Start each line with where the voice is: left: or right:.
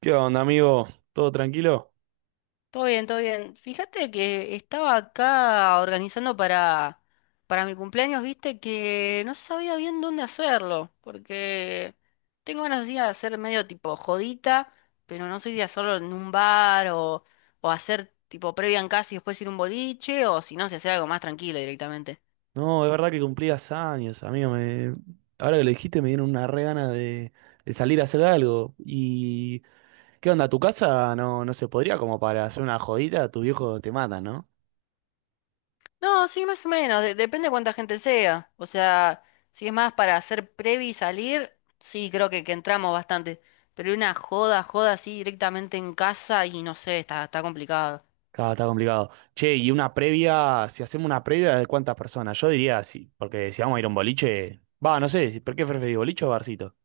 right: ¿Qué onda, amigo? ¿Todo tranquilo?
left: Todo bien, todo bien. Fíjate que estaba acá organizando para mi cumpleaños, viste que no sabía bien dónde hacerlo, porque tengo ganas de ir a hacer medio tipo jodita, pero no sé si hacerlo en un bar o hacer tipo previa en casa y después ir a un boliche, o si no, si hacer algo más tranquilo directamente.
right: No, es verdad que cumplías años, amigo. Me... Ahora que lo dijiste, me dieron una re gana de, salir a hacer algo. ¿Y qué onda? Tu casa no se podría como para hacer una jodita? Tu viejo te mata, ¿no?
left: No, sí, más o menos. Depende de cuánta gente sea. O sea, si es más para hacer previ y salir, sí, creo que entramos bastante. Pero una joda, joda así directamente en casa y no sé, está complicado.
right: Claro, está complicado. Che, y una previa, si hacemos una previa, ¿de cuántas personas? Yo diría sí, porque si vamos a ir a un boliche, va, no sé, ¿por qué preferís boliche o barcito?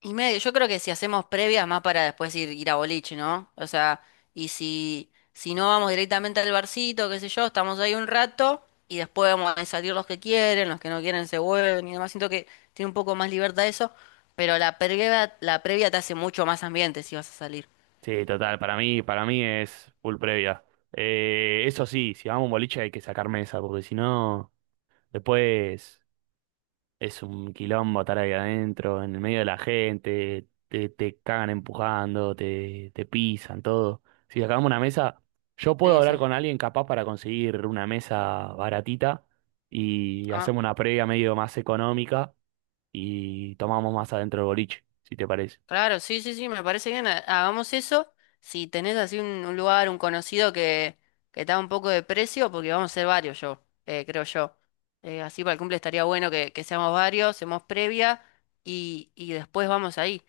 left: Y medio, yo creo que si hacemos previas más para después ir a boliche, ¿no? O sea, y si no vamos directamente al barcito, qué sé yo, estamos ahí un rato y después vamos a salir los que quieren, los que no quieren se vuelven y demás. Siento que tiene un poco más libertad eso, pero la previa te hace mucho más ambiente si vas a salir.
right: Sí, total, para mí es full previa. Eso sí, si vamos a un boliche hay que sacar mesa, porque si no... Después es un quilombo estar ahí adentro, en el medio de la gente, te cagan empujando, te pisan, todo. Si sacamos una mesa, yo puedo
left: Sí,
right: hablar
left: sí.
right: con alguien capaz para conseguir una mesa baratita y hacemos una previa medio más económica y tomamos más adentro del boliche, si te parece.
left: Claro, sí, sí, sí, me parece bien. Hagamos eso. Si tenés así un lugar, un conocido que está un poco de precio, porque vamos a ser varios yo, creo yo. Así para el cumple estaría bueno que seamos varios, seamos previa y después vamos ahí.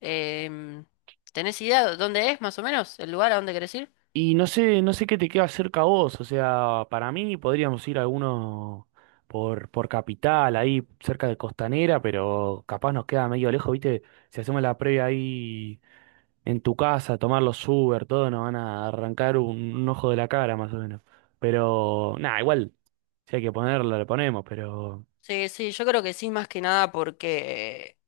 left: Em, ¿Tenés idea de dónde es más o menos el lugar a dónde querés ir?
right: Y no sé, no sé qué te queda cerca a vos, o sea, para mí podríamos ir a alguno por Capital, ahí cerca de Costanera, pero capaz nos queda medio lejos, ¿viste? Si hacemos la previa ahí en tu casa, tomar los Uber, todo, nos van a arrancar un ojo de la cara más o menos. Pero, nada, igual, si hay que ponerlo, le ponemos, pero
left: Sí, sí, yo creo que sí, más que nada porque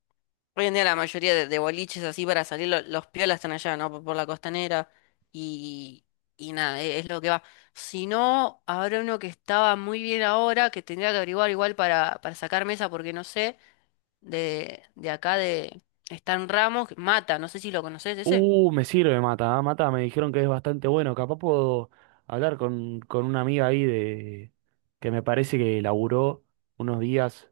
left: hoy en día la mayoría de boliches así para salir, los piolas están allá, ¿no? Por la costanera y, y nada, es lo que va. Si no, habrá uno que estaba muy bien ahora, que tendría que averiguar igual para sacar mesa, porque no sé, de acá de están Ramos, Mata, no sé si lo conoces ese.
right: uh, me sirve Mata. Ah, Mata me dijeron que es bastante bueno. Capaz puedo hablar con una amiga ahí de que me parece que laburó unos días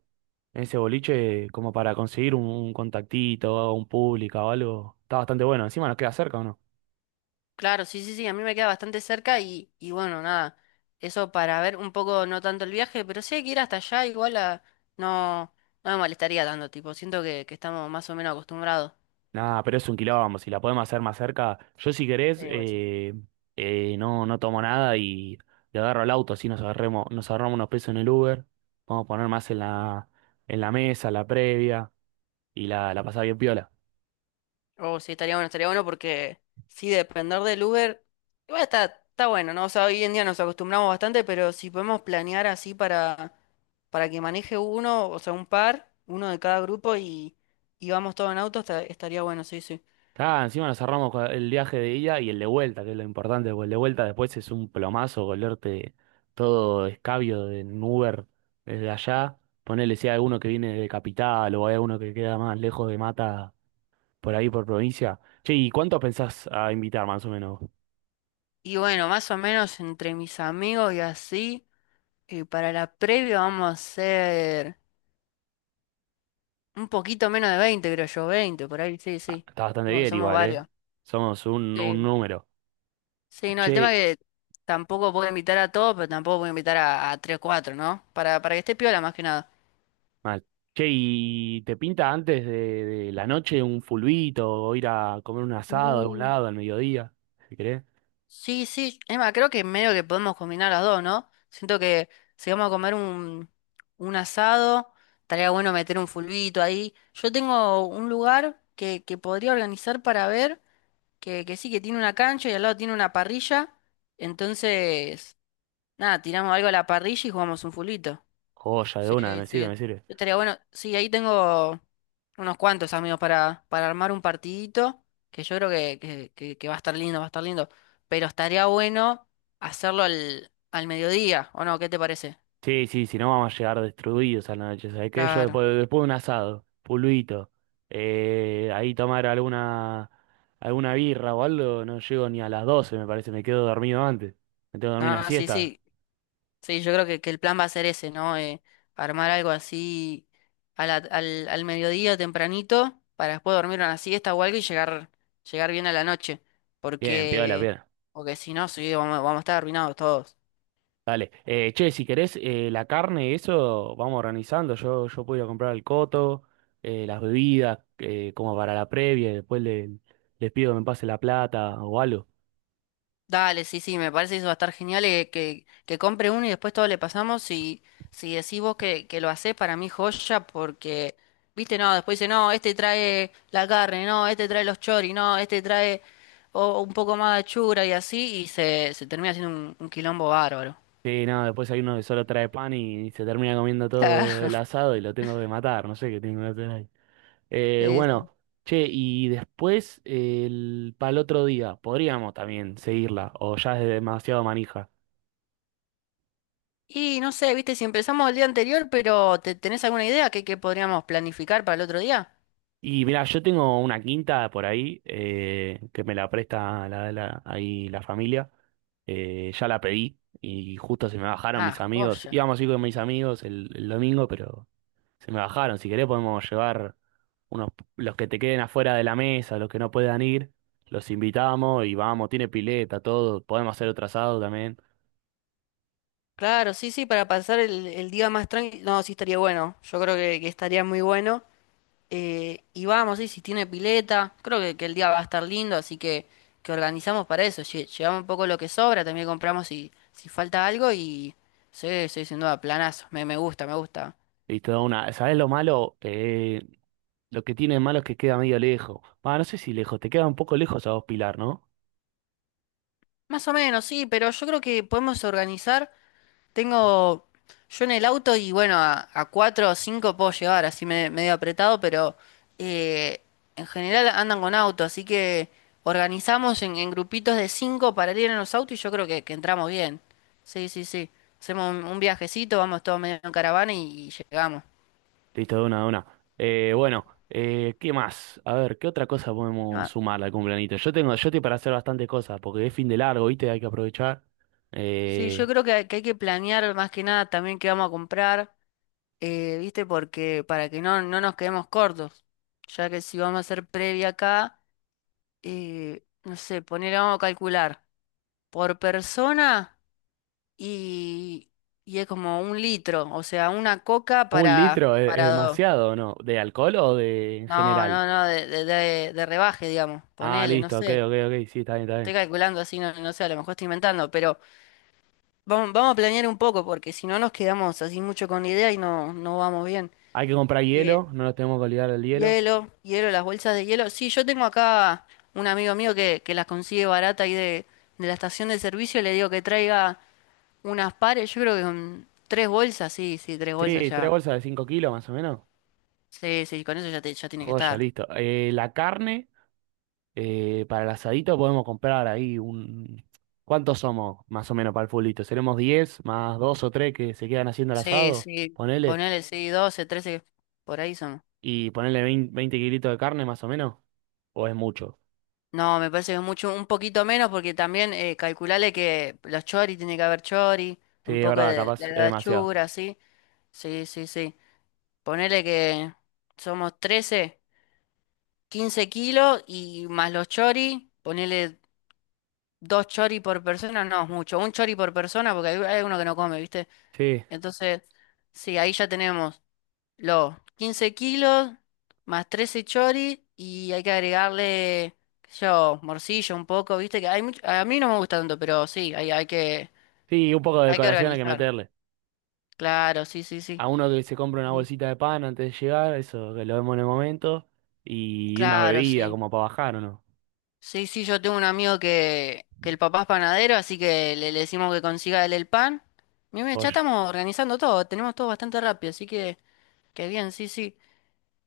right: en ese boliche como para conseguir un contactito, un público o algo. Está bastante bueno. Encima nos queda cerca o no.
left: Claro, sí, sí, sí, a mí me queda bastante cerca y bueno, nada, eso para ver un poco, no tanto el viaje, pero sí hay que ir hasta allá, igual a, no, no me molestaría tanto, tipo, siento que estamos más o menos acostumbrados.
right: Nada, pero es un quilombo. Si la podemos hacer más cerca, yo si querés,
left: Sí, igual sí.
right: no, tomo nada y le agarro al auto, así nos agarremos, nos ahorramos unos pesos en el Uber. Vamos a poner más en la, mesa, la previa y la, pasada bien piola.
left: Oh, sí, estaría bueno porque sí, depender del Uber, igual está bueno, ¿no? O sea, hoy en día nos acostumbramos bastante, pero si podemos planear así para que maneje uno, o sea, un par, uno de cada grupo y vamos todos en auto, estaría bueno, sí, sí.
right: Ah, encima nos cerramos con el viaje de ida y el de vuelta, que es lo importante, porque el de vuelta después es un plomazo volverte todo escabio de en Uber desde allá. Ponele si hay alguno que viene de Capital o hay alguno que queda más lejos de Mata por ahí por provincia. Che, ¿y cuántos pensás a invitar más o menos?
left: Y bueno, más o menos entre mis amigos y así, para la previa vamos a hacer un poquito menos de 20 creo yo, 20 por ahí, sí,
right: Ah,
left: sí.
right: está bastante
left: Somos
right: bien
left: somos
right: igual, ¿eh?
left: varios.
right: Somos un
left: Sí.
right: número.
left: Sí, no, el tema
right: Che,
left: que tampoco puedo invitar a todos, pero tampoco puedo invitar a, 3 o 4, ¿no? Para que esté piola más que nada.
right: mal. Che, ¿y te pinta antes de, la noche un fulbito o ir a comer un asado a un
left: Uh,
right: lado al mediodía, si querés?
left: Sí, sí, Emma, creo que medio que podemos combinar las dos, ¿no? Siento que si vamos a comer un asado, estaría bueno meter un fulbito ahí. Yo tengo un lugar que podría organizar para ver, que sí, que tiene una cancha y al lado tiene una parrilla. Entonces, nada, tiramos algo a la parrilla y jugamos un fulbito.
right: Joya de
left: Sí,
right: una, me sirve,
left: sí.
right: me sirve.
left: Estaría bueno. Sí, ahí tengo unos cuantos amigos para armar un partidito, que yo creo que va a estar lindo, va a estar lindo. Pero estaría bueno hacerlo al mediodía, ¿o no? ¿Qué te parece?
right: Sí, sí, si no vamos a llegar destruidos a la noche, ¿sabes qué? Yo
left: Claro.
right: después, después de un asado, pulvito, ahí tomar alguna, birra o algo, no llego ni a las 12 me parece, me quedo dormido antes. Me tengo que dormir una
left: No, sí,
right: siesta.
left: sí. Sí, yo creo que el plan va a ser ese, ¿no? Armar algo así al mediodía tempranito, para después dormir una siesta o algo y llegar, bien a la noche.
right: Bien, piola,
left: Porque,
right: piola.
left: porque si no, sí, vamos a estar arruinados todos.
right: Dale. Che, si querés, la carne y eso, vamos organizando. Yo puedo ir a comprar el coto, las bebidas, como para la previa, y después les pido que me pase la plata o algo.
left: Dale, sí, sí, me parece que eso va a estar genial que compre uno y después todo le pasamos y si decís vos que lo hacés para mí joya porque, viste, no, después dice, no, este trae la carne, no, este trae los choris, no, este trae o un poco más de achura y así y se termina haciendo un quilombo bárbaro.
right: Sí, no, después hay uno que solo trae pan y se termina comiendo todo el
left: Claro.
right: asado y lo tengo que matar, no sé qué tengo que hacer ahí. Eh,
left: Sí,
right: bueno,
left: sí.
right: che, y después para el otro día, podríamos también seguirla, o ya es demasiado manija.
left: Y no sé, viste, si empezamos el día anterior, pero ¿tenés alguna idea que podríamos planificar para el otro día?
right: Y mira, yo tengo una quinta por ahí, que me la presta ahí la familia, ya la pedí y justo se me bajaron mis
left: Ah,
right: amigos,
left: joya.
right: íbamos a ir con mis amigos el domingo, pero se me bajaron, si querés podemos llevar... unos, los que te queden afuera de la mesa, los que no puedan ir, los invitamos y vamos, tiene pileta, todo, podemos hacer otro asado también.
left: Claro, sí, sí, para pasar el día más tranquilo. No, sí estaría bueno. Yo creo que estaría muy bueno. Y vamos, sí, si tiene pileta, creo que el día va a estar lindo, así que organizamos para eso. Llevamos un poco lo que sobra, también compramos si falta algo y sí, sí, sin duda, planazo. Me gusta, me gusta.
right: Y toda una, ¿sabes lo malo? Lo que tiene de malo es que queda medio lejos. Ah, no sé si lejos, te queda un poco lejos a vos, Pilar, ¿no?
left: Más o menos, sí, pero yo creo que podemos organizar. Tengo yo en el auto y bueno, a, cuatro o cinco puedo llevar, así medio apretado, pero eh, en general andan con auto, así que organizamos en, grupitos de cinco para ir en los autos y yo creo que entramos bien. Sí, sí, sí. Hacemos un viajecito, vamos todos medio en caravana y llegamos.
right: Listo, de una, de una. Bueno, ¿Qué más? A ver, ¿qué otra cosa podemos
left: Ah,
right: sumar al cumpleaños? Yo tengo, yo estoy para hacer bastantes cosas, porque es fin de largo, ¿viste? Hay que aprovechar.
left: sí, yo
right: Eh,
left: creo que, hay que hay que planear más que nada también qué vamos a comprar, ¿viste? Porque para que no nos quedemos cortos, ya que si vamos a hacer previa acá no sé, poner, vamos a calcular, por persona y, y es como un litro, o sea, una coca
right: ¿Un
left: para,
right: litro es
left: para dos.
right: demasiado, no? ¿De alcohol o de en
left: No,
right: general?
left: no, no, de rebaje, digamos,
right: Ah,
left: ponele, no
right: listo, ok,
left: sé.
right: ok, ok, sí, está bien, está
left: Estoy
right: bien.
left: calculando así, no, no sé, a lo mejor estoy inventando, pero vamos a planear un poco, porque si no nos quedamos así mucho con la idea y no vamos bien.
right: Hay que comprar
left: Eh,
right: hielo, no nos tenemos que olvidar del hielo.
left: Hielo, hielo, las bolsas de hielo. Sí, yo tengo acá un amigo mío que las consigue barata ahí de la estación de servicio, le digo que traiga unas pares, yo creo que con tres bolsas, sí, sí, tres bolsas
right: Sí, tres
left: ya.
right: bolsas de 5 kilos más o menos.
left: Sí, sí, con eso ya, ya tiene que
right: Joya,
left: estar.
right: listo. La carne, para el asadito podemos comprar ahí un... ¿Cuántos somos más o menos para el fulito? ¿Seremos 10 más dos o tres que se quedan haciendo el
left: Sí,
right: asado?
left: sí,
right: Ponele.
left: ponele, sí, 12 13 por ahí son.
right: Y ponele 20 20 kilitos de carne más o menos. ¿O es mucho?
left: No, me parece que es mucho, un poquito menos, porque también calculale que los chori, tiene que haber chori,
right: Sí,
left: un
right: es
left: poco
right: verdad,
left: de,
right: capaz es
left: de
right: demasiado.
left: la sí. Sí, sí, sí. Ponele que somos 13 15 kilos y más los chori, ponele dos chori por persona, no es mucho, un chori por persona, porque hay uno que no come, ¿viste?
right: Sí,
left: Entonces, sí, ahí ya tenemos los 15 kilos más 13 chori y hay que agregarle, qué sé yo, morcilla un poco, viste que hay mucho, a mí no me gusta tanto, pero sí, hay, hay que,
right: sí, un poco de
left: hay que
right: decoración hay que
left: organizar.
right: meterle.
left: Claro, sí, sí, sí.
right: A uno que se compra una
left: Ujú.
right: bolsita de pan antes de llegar, eso que lo vemos en el momento, y una
left: Claro,
right: bebida
left: sí.
right: como para bajar o no.
left: Sí, sí, yo tengo un amigo que el papá es panadero, así que le decimos que consiga él el pan. Mira, ya
right: Joya.
left: estamos organizando todo, tenemos todo bastante rápido, así que bien, sí, sí.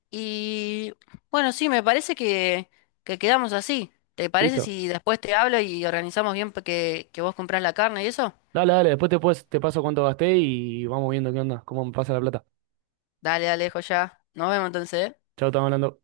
left: Y bueno, sí, me parece que quedamos así. ¿Te parece
right: ¿Listo?
left: si después te hablo y organizamos bien que vos comprás la carne y eso?
right: Dale, dale, después te paso cuánto gasté y vamos viendo qué onda, cómo me pasa la plata.
left: Dale, dale, ya. Nos vemos entonces, ¿eh?
right: Chao, estamos hablando.